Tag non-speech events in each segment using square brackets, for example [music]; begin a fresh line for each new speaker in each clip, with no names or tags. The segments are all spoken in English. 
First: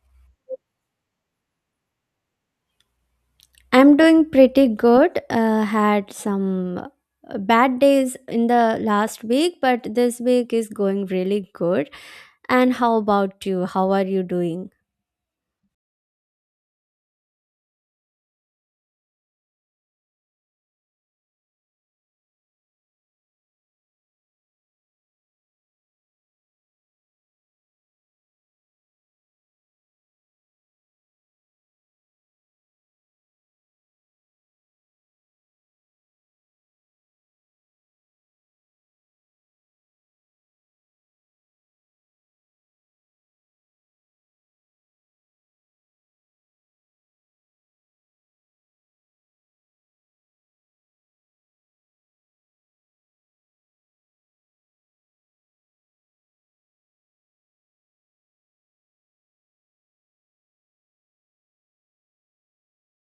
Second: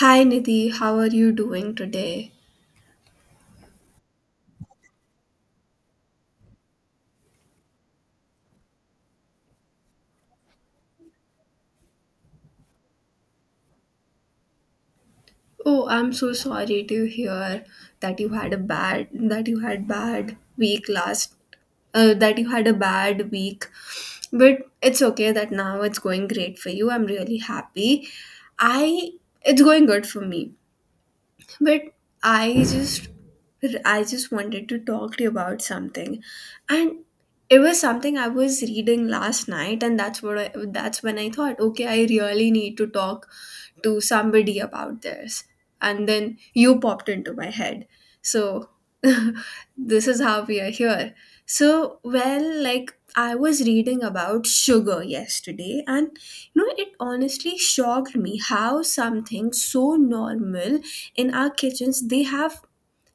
Hi, Nidhi, how are you doing today?
I'm doing pretty good. Had some bad days in the last week, but this week is going really good. And how about you? How are you doing?
Oh, I'm so sorry to hear that you had bad week last that you had a bad week. But it's okay that now it's going great for you. I'm really happy. I It's going good for me. But I just I just wanted to talk to you about something. And it was something I was reading last night, and that's what I, that's when I thought, okay, I really need to talk to somebody about this. And then you popped into my head. So [laughs] this is how we are here. So, well, like I was reading about sugar yesterday, and you know, it honestly shocked me how something so normal in our kitchens they have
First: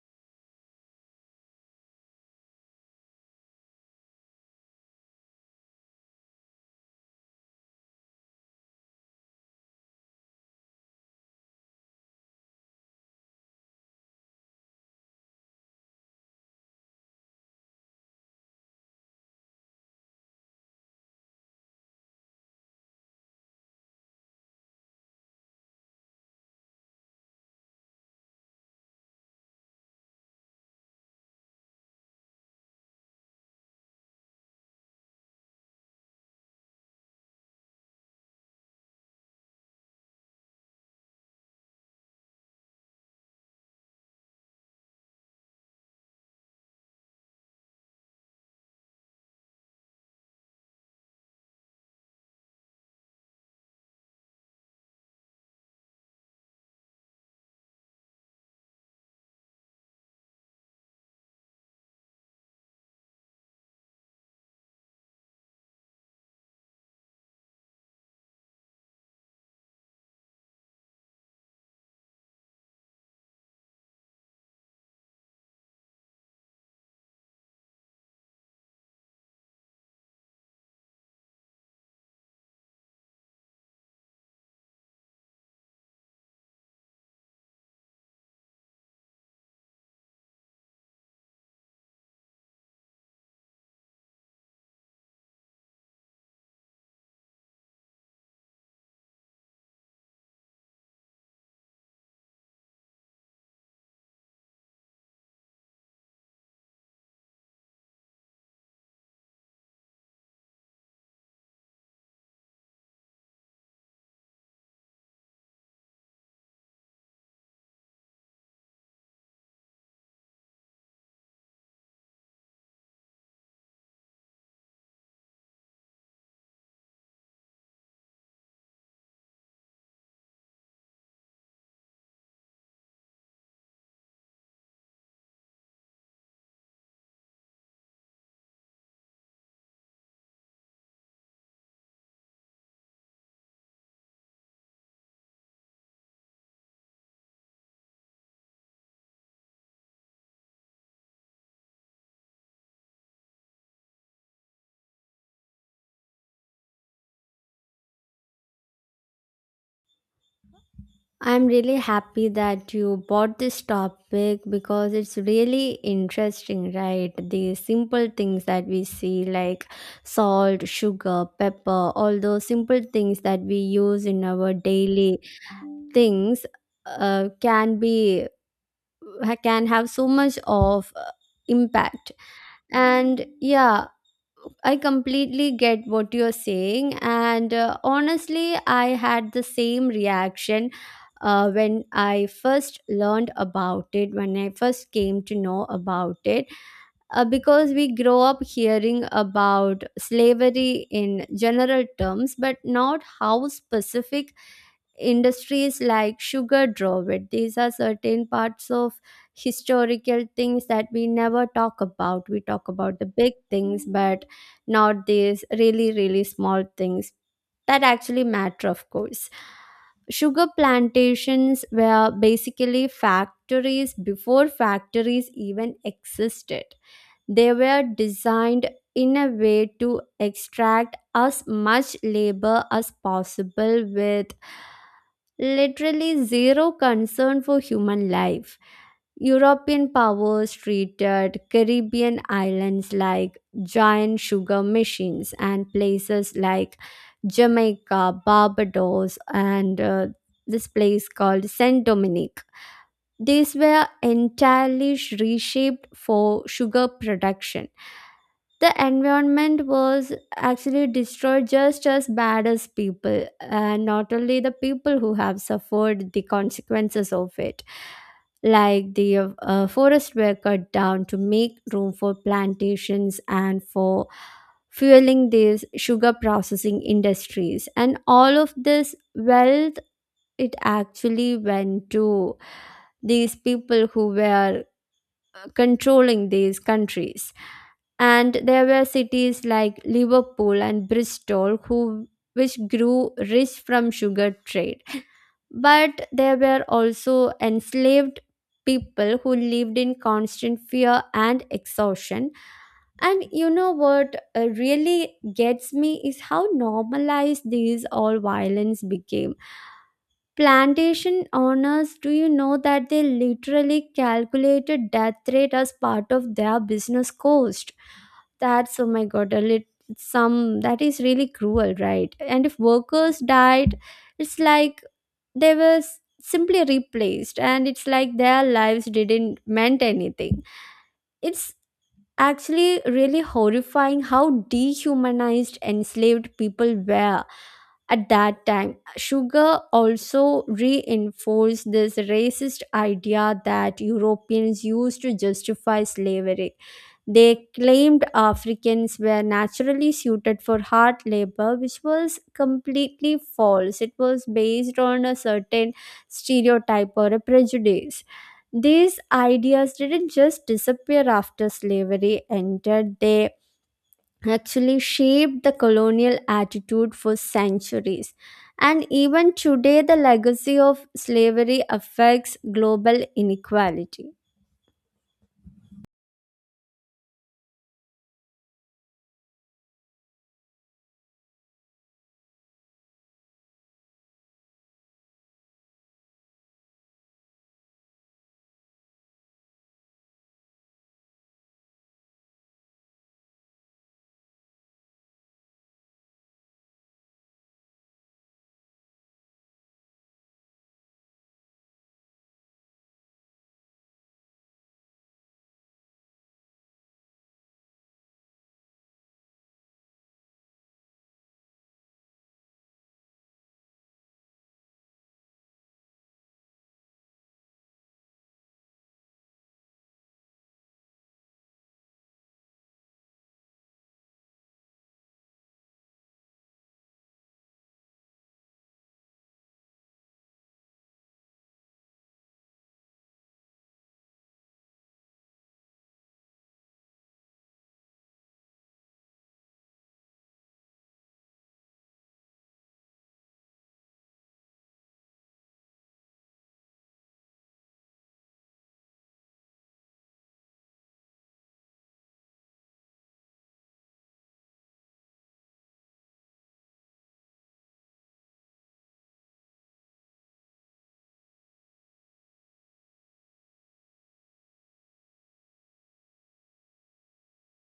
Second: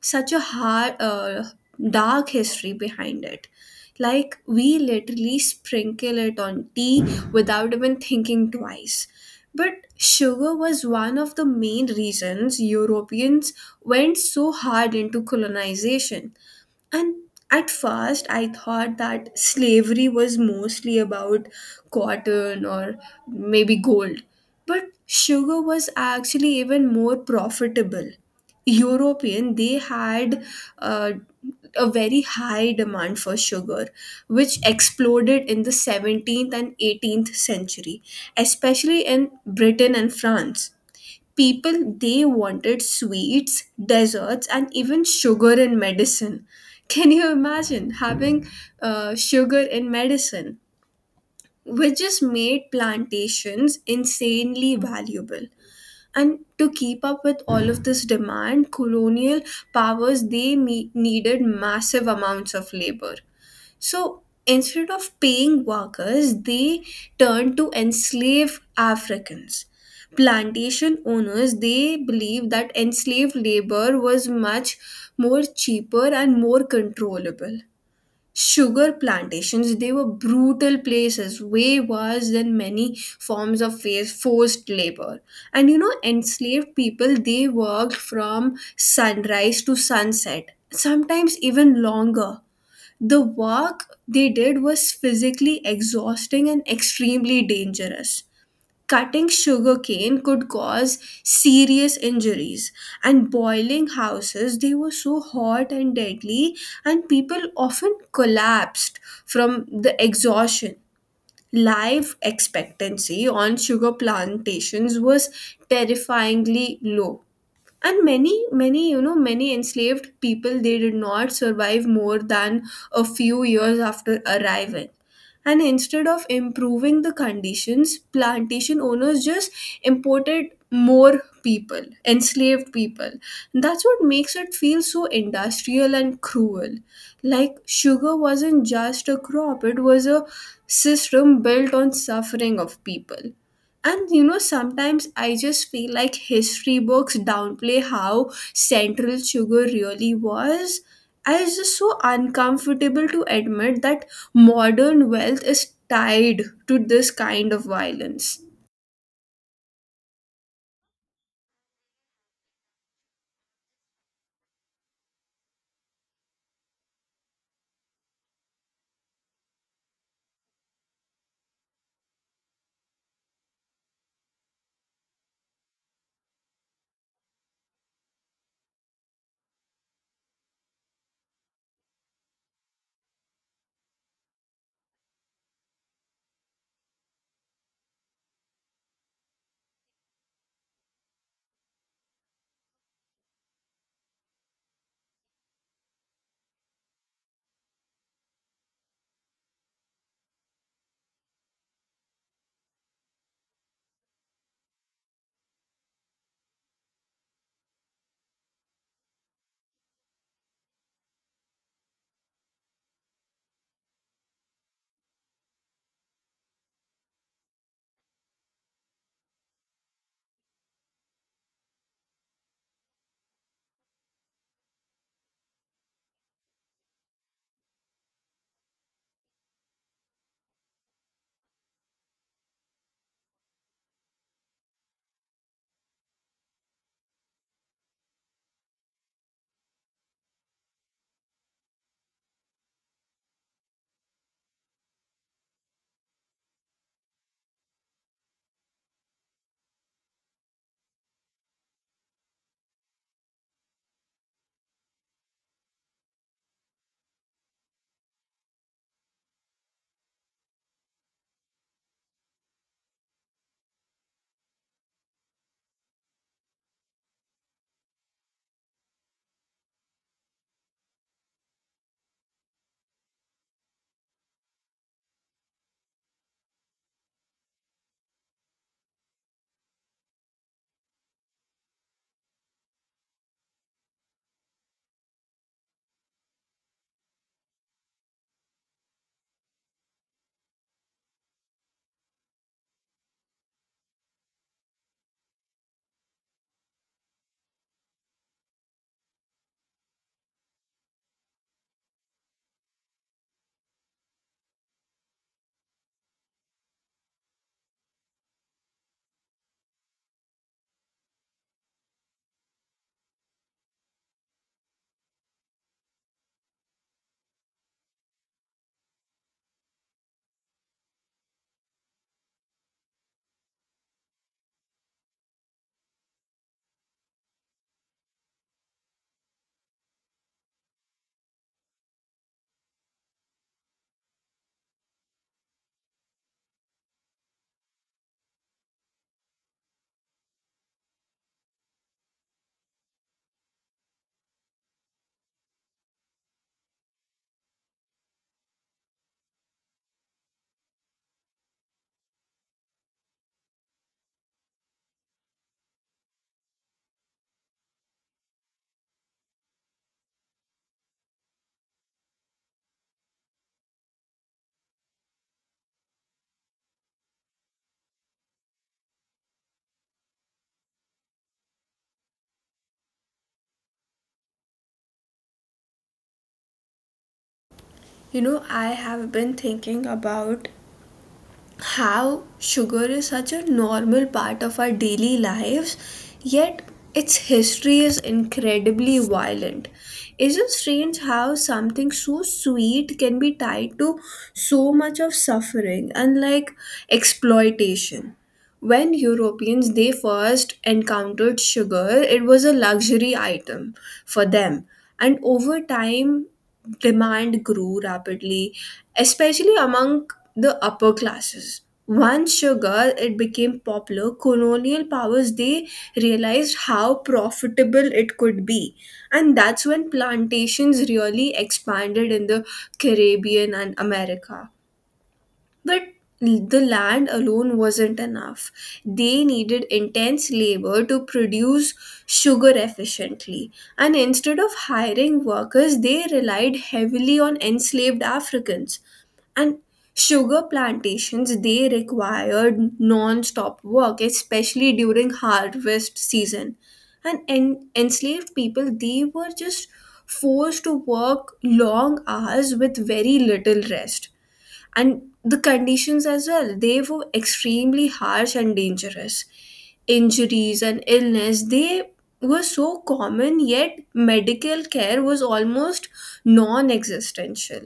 such a hard, dark history behind it. Like we literally sprinkle it on tea without even thinking twice. But sugar was one of the main reasons Europeans went so hard into colonization. And at first, I thought that slavery was mostly about cotton or maybe gold. But sugar was actually even more profitable. European, they had uh, a very high demand for sugar, which exploded in the 17th and 18th century, especially in Britain and France. People, they wanted sweets, desserts, and even sugar in medicine. Can you imagine having sugar in medicine, which just made plantations insanely valuable? And to keep up with all of this demand, colonial powers they needed massive amounts of labor. So instead of paying workers, they turned to enslave Africans. Plantation owners, they believed that enslaved labor was much more cheaper and more controllable. Sugar plantations, they were brutal places, way worse than many forms of forced labor. And you know, enslaved people they worked from sunrise to sunset, sometimes even longer. The work they did was physically exhausting and extremely dangerous. Cutting sugarcane could cause serious injuries, and boiling houses, they were so hot and deadly, and people often collapsed from the exhaustion. Life expectancy on sugar plantations was terrifyingly low, and many many you know many enslaved people they did not survive more than a few years after arriving. And instead of improving the conditions, plantation owners just imported more people, enslaved people. That's what makes it feel so industrial and cruel. Like sugar wasn't just a crop, it was a system built on suffering of people. And you know, sometimes I just feel like history books downplay how central sugar really was. I was just so uncomfortable to admit that modern wealth is tied to this kind of violence.
I'm really happy that you bought this topic because it's really interesting, right? The simple things that we see, like salt, sugar, pepper, all those simple things that we use in our daily things, can be can have so much of impact. And yeah, I completely get what you're saying, and honestly I had the same reaction when I first learned about it, when I first came to know about it, because we grow up hearing about slavery in general terms, but not how specific industries like sugar drove it. These are certain parts of historical things that we never talk about. We talk about the big things but not these really small things that actually matter. Of course, sugar plantations were basically factories before factories even existed. They were designed in a way to extract as much labor as possible, with literally zero concern for human life. European powers treated Caribbean islands like giant sugar machines, and places like Jamaica, Barbados, and this place called Saint Dominic. These were entirely reshaped for sugar production. The environment was actually destroyed just as bad as people, and not only the people who have suffered the consequences of it. Like the forests were cut down to make room for plantations and for fueling these sugar processing industries. And all of this wealth, it actually went to these people who were controlling these countries. And there were cities like Liverpool and Bristol who, which grew rich from sugar trade, but there were also enslaved people who lived in constant fear and exhaustion. And you know what really gets me is how normalized these all violence became. Plantation owners, do you know that they literally calculated death rate as part of their business cost? That's, oh my god, a lit- some, that is really cruel, right? And if workers died, it's like they were simply replaced, and it's like their lives didn't meant anything. It's actually really horrifying how dehumanized enslaved people were at that time. Sugar also reinforced this racist idea that Europeans used to justify slavery. They claimed Africans were naturally suited for hard labor, which was completely false. It was based on a certain stereotype or a prejudice. These ideas didn't just disappear after slavery ended, they actually shaped the colonial attitude for centuries. And even today, the legacy of slavery affects global inequality.
You know, I have been thinking about how sugar is such a normal part of our daily lives, yet its history is incredibly violent. Is it strange how something so sweet can be tied to so much of suffering and like exploitation? When Europeans they first encountered sugar, it was a luxury item for them. And over time, demand grew rapidly, especially among the upper classes. Once sugar it became popular, colonial powers they realized how profitable it could be. And that's when plantations really expanded in the Caribbean and America. But the land alone wasn't enough. They needed intense labor to produce sugar efficiently. And instead of hiring workers, they relied heavily on enslaved Africans. And sugar plantations, they required non stop work, especially during harvest season. And enslaved people, they were just forced to work long hours with very little rest, and the conditions as well, they were extremely harsh and dangerous. Injuries and illness, they were so common, yet medical care was almost non-existential.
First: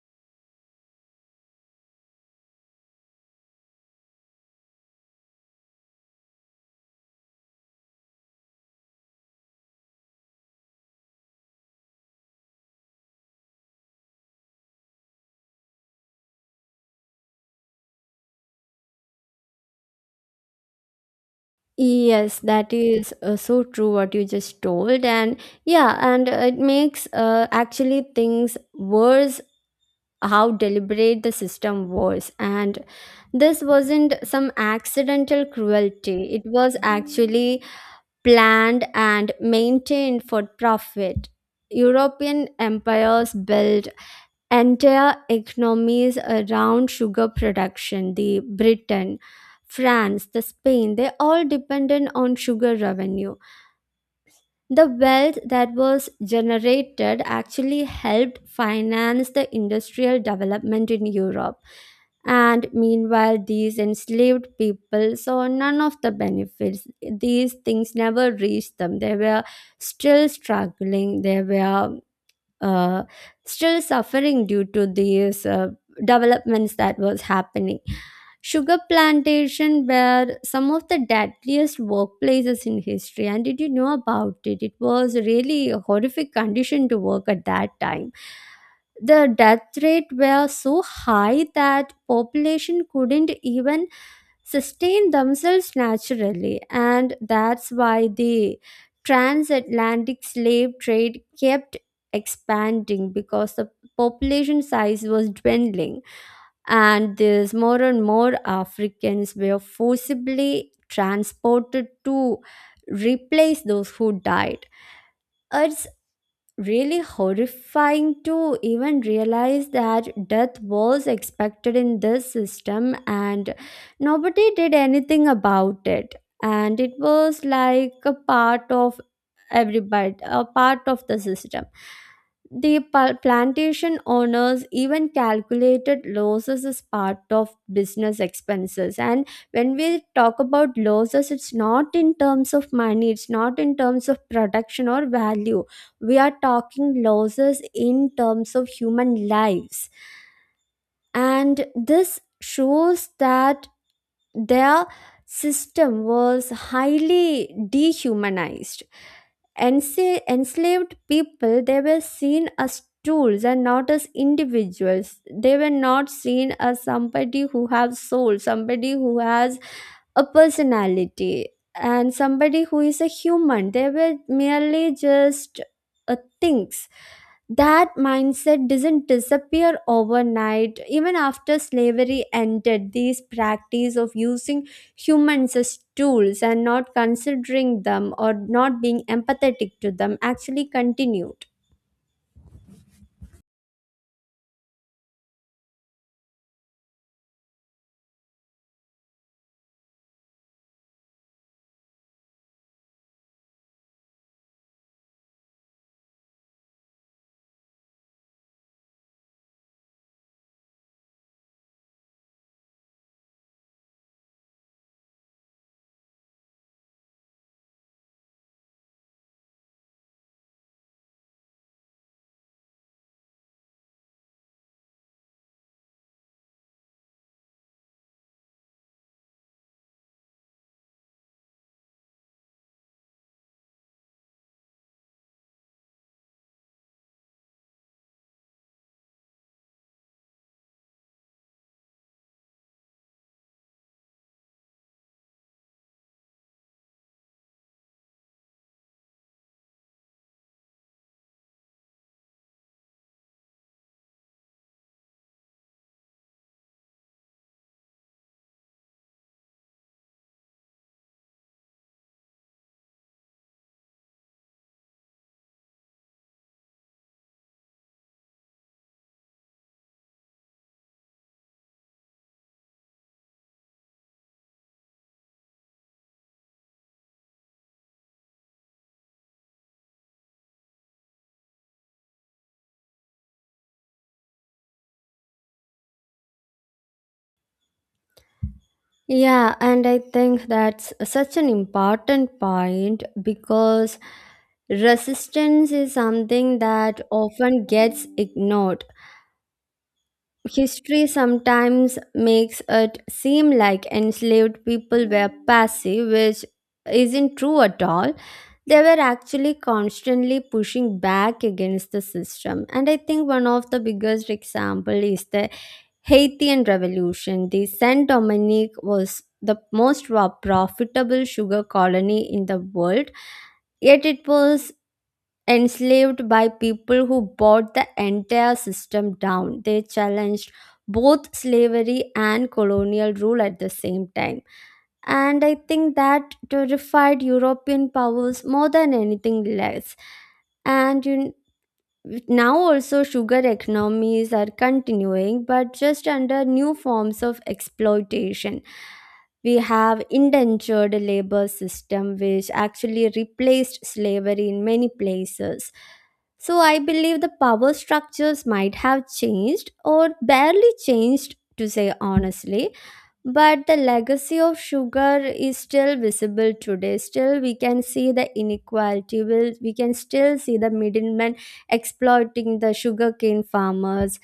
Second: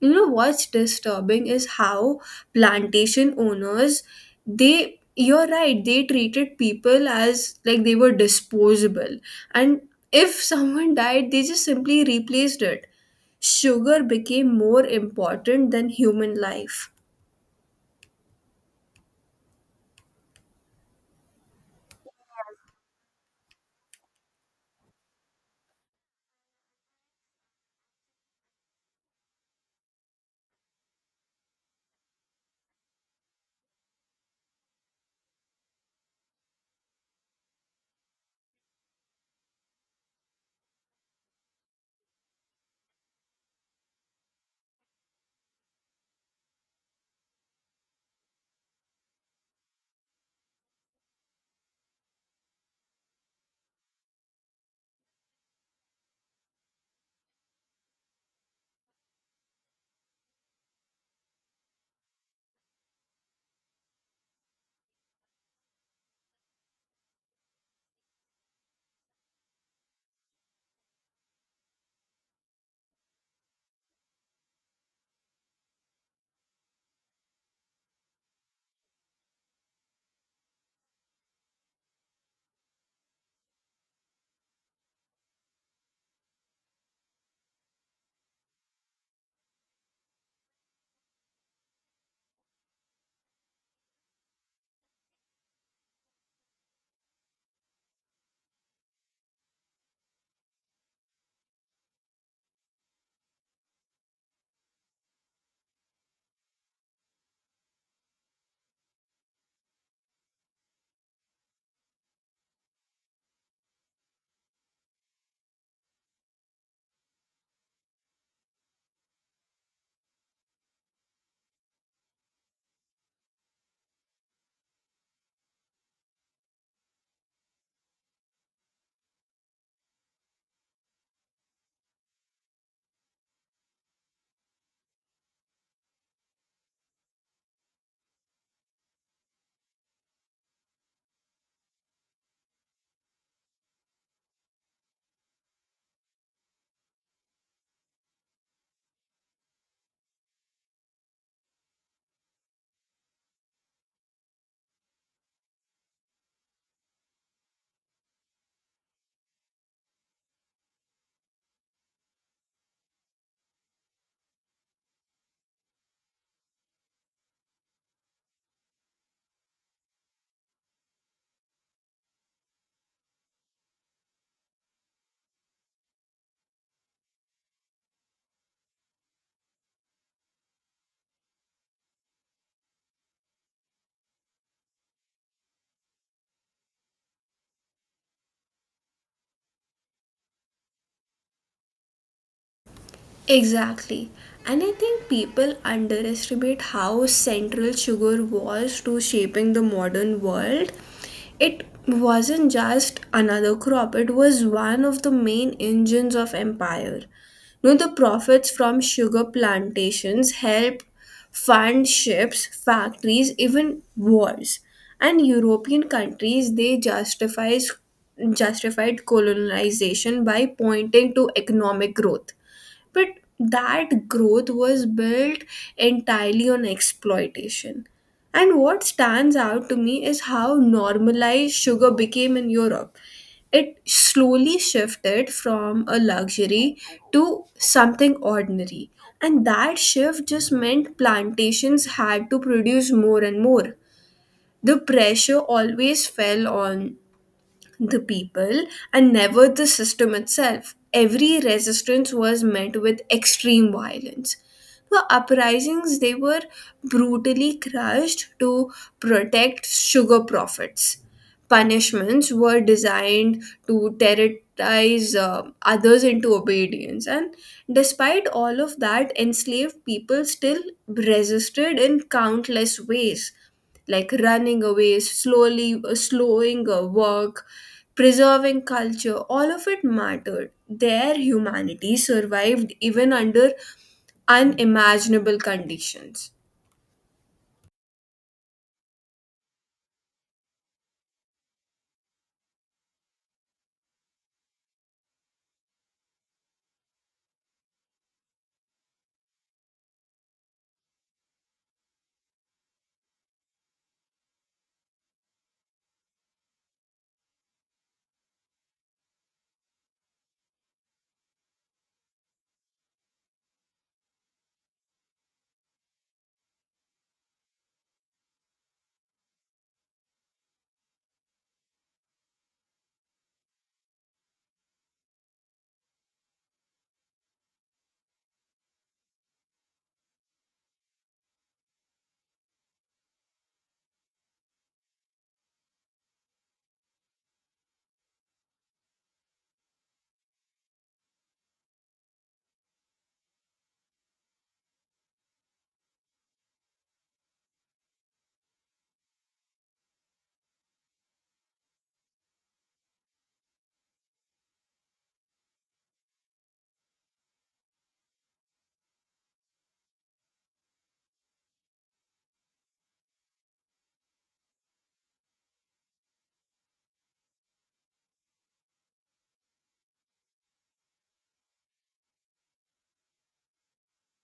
You know what's disturbing is how plantation owners they you're right, they treated people as like they were disposable. And if [laughs] someone died, they just simply replaced it. Sugar became more important than human life.
Yes, that is so true what you just told. And yeah, and it makes actually things worse, how deliberate the system was. And this wasn't some accidental cruelty, it was actually planned and maintained for profit. European empires built entire economies around sugar production. The Britain, France, the Spain, they all depended on sugar revenue. The wealth that was generated actually helped finance the industrial development in Europe. And meanwhile, these enslaved people saw none of the benefits. These things never reached them. They were still struggling, they were uh, still suffering due to these developments that was happening. Sugar plantation were some of the deadliest workplaces in history, and did you know about it? It was really a horrific condition to work at that time. The death rate were so high that population couldn't even sustain themselves naturally, and that's why the transatlantic slave trade kept expanding, because the population size was dwindling, and these more and more Africans were forcibly transported to replace those who died. It's really horrifying to even realize that death was expected in this system, and nobody did anything about it, and it was like a part of everybody, a part of the system. The plantation owners even calculated losses as part of business expenses. And when we talk about losses, it's not in terms of money, it's not in terms of production or value, we are talking losses in terms of human lives. And this shows that their system was highly dehumanized. Enslaved people, they were seen as tools and not as individuals. They were not seen as somebody who have soul, somebody who has a personality, and somebody who is a human. They were merely just things. That mindset doesn't disappear overnight. Even after slavery ended, these practice of using humans as tools and not considering them or not being empathetic to them actually continued.
Exactly. And I think people underestimate how central sugar was to shaping the modern world. It wasn't just another crop, it was one of the main engines of empire. You know, the profits from sugar plantations helped fund ships, factories, even wars. And European countries they justifies justified colonization by pointing to economic growth, but that growth was built entirely on exploitation. And what stands out to me is how normalized sugar became in Europe. It slowly shifted from a luxury to something ordinary. And that shift just meant plantations had to produce more and more. The pressure always fell on the people and never the system itself. Every resistance was met with extreme violence. The uprisings, they were brutally crushed to protect sugar profits. Punishments were designed to terrorize others into obedience, and despite all of that, enslaved people still resisted in countless ways, like running away, slowly slowing work, preserving culture. All of it mattered. Their humanity survived even under unimaginable conditions.
Yeah, and I think that's such an important point, because resistance is something that often gets ignored. History sometimes makes it seem like enslaved people were passive, which isn't true at all. They were actually constantly pushing back against the system. And I think one of the biggest example is the Haitian Revolution. The Saint Dominique was the most profitable sugar colony in the world, yet it was enslaved by people who brought the entire system down. They challenged both slavery and colonial rule at the same time. And I think that terrified European powers more than anything less. And you now, also, sugar economies are continuing, but just under new forms of exploitation. We have indentured labor system, which actually replaced slavery in many places. So, I believe the power structures might have changed or barely changed, to say honestly, but the legacy of sugar is still visible today. Still we can see the inequality, will we can still see the middlemen exploiting the sugarcane farmers.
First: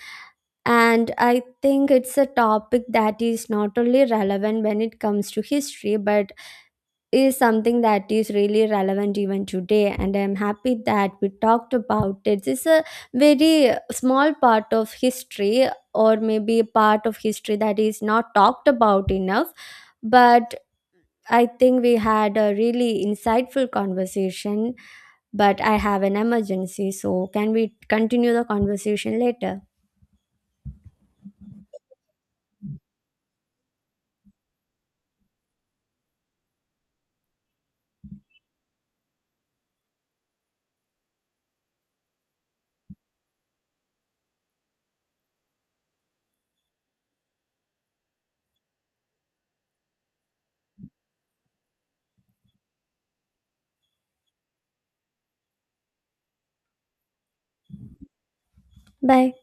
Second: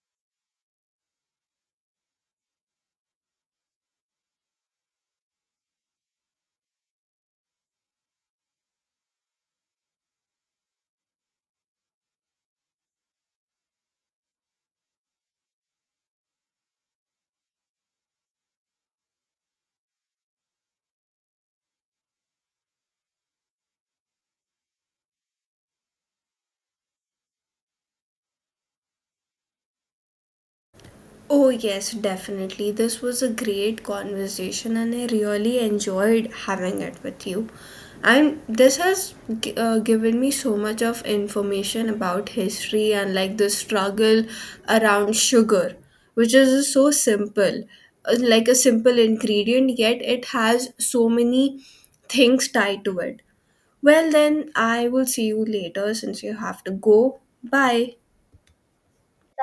And I think it's a topic that is not only relevant when it comes to history, but is something that is really relevant even today. And I'm happy that we talked about it. It's a very small part of history, or maybe a part of history that is not talked about enough, but I think we had a really insightful conversation. But I have an emergency, so can we continue the conversation later?
Oh, yes, definitely. This was a great conversation, and I really enjoyed having it with you. And this has given me so much of information about history and like the struggle around sugar, which is so simple, like a simple ingredient, yet it has so many things tied to it. Well, then I will see you later since you have to go. Bye.
Bye.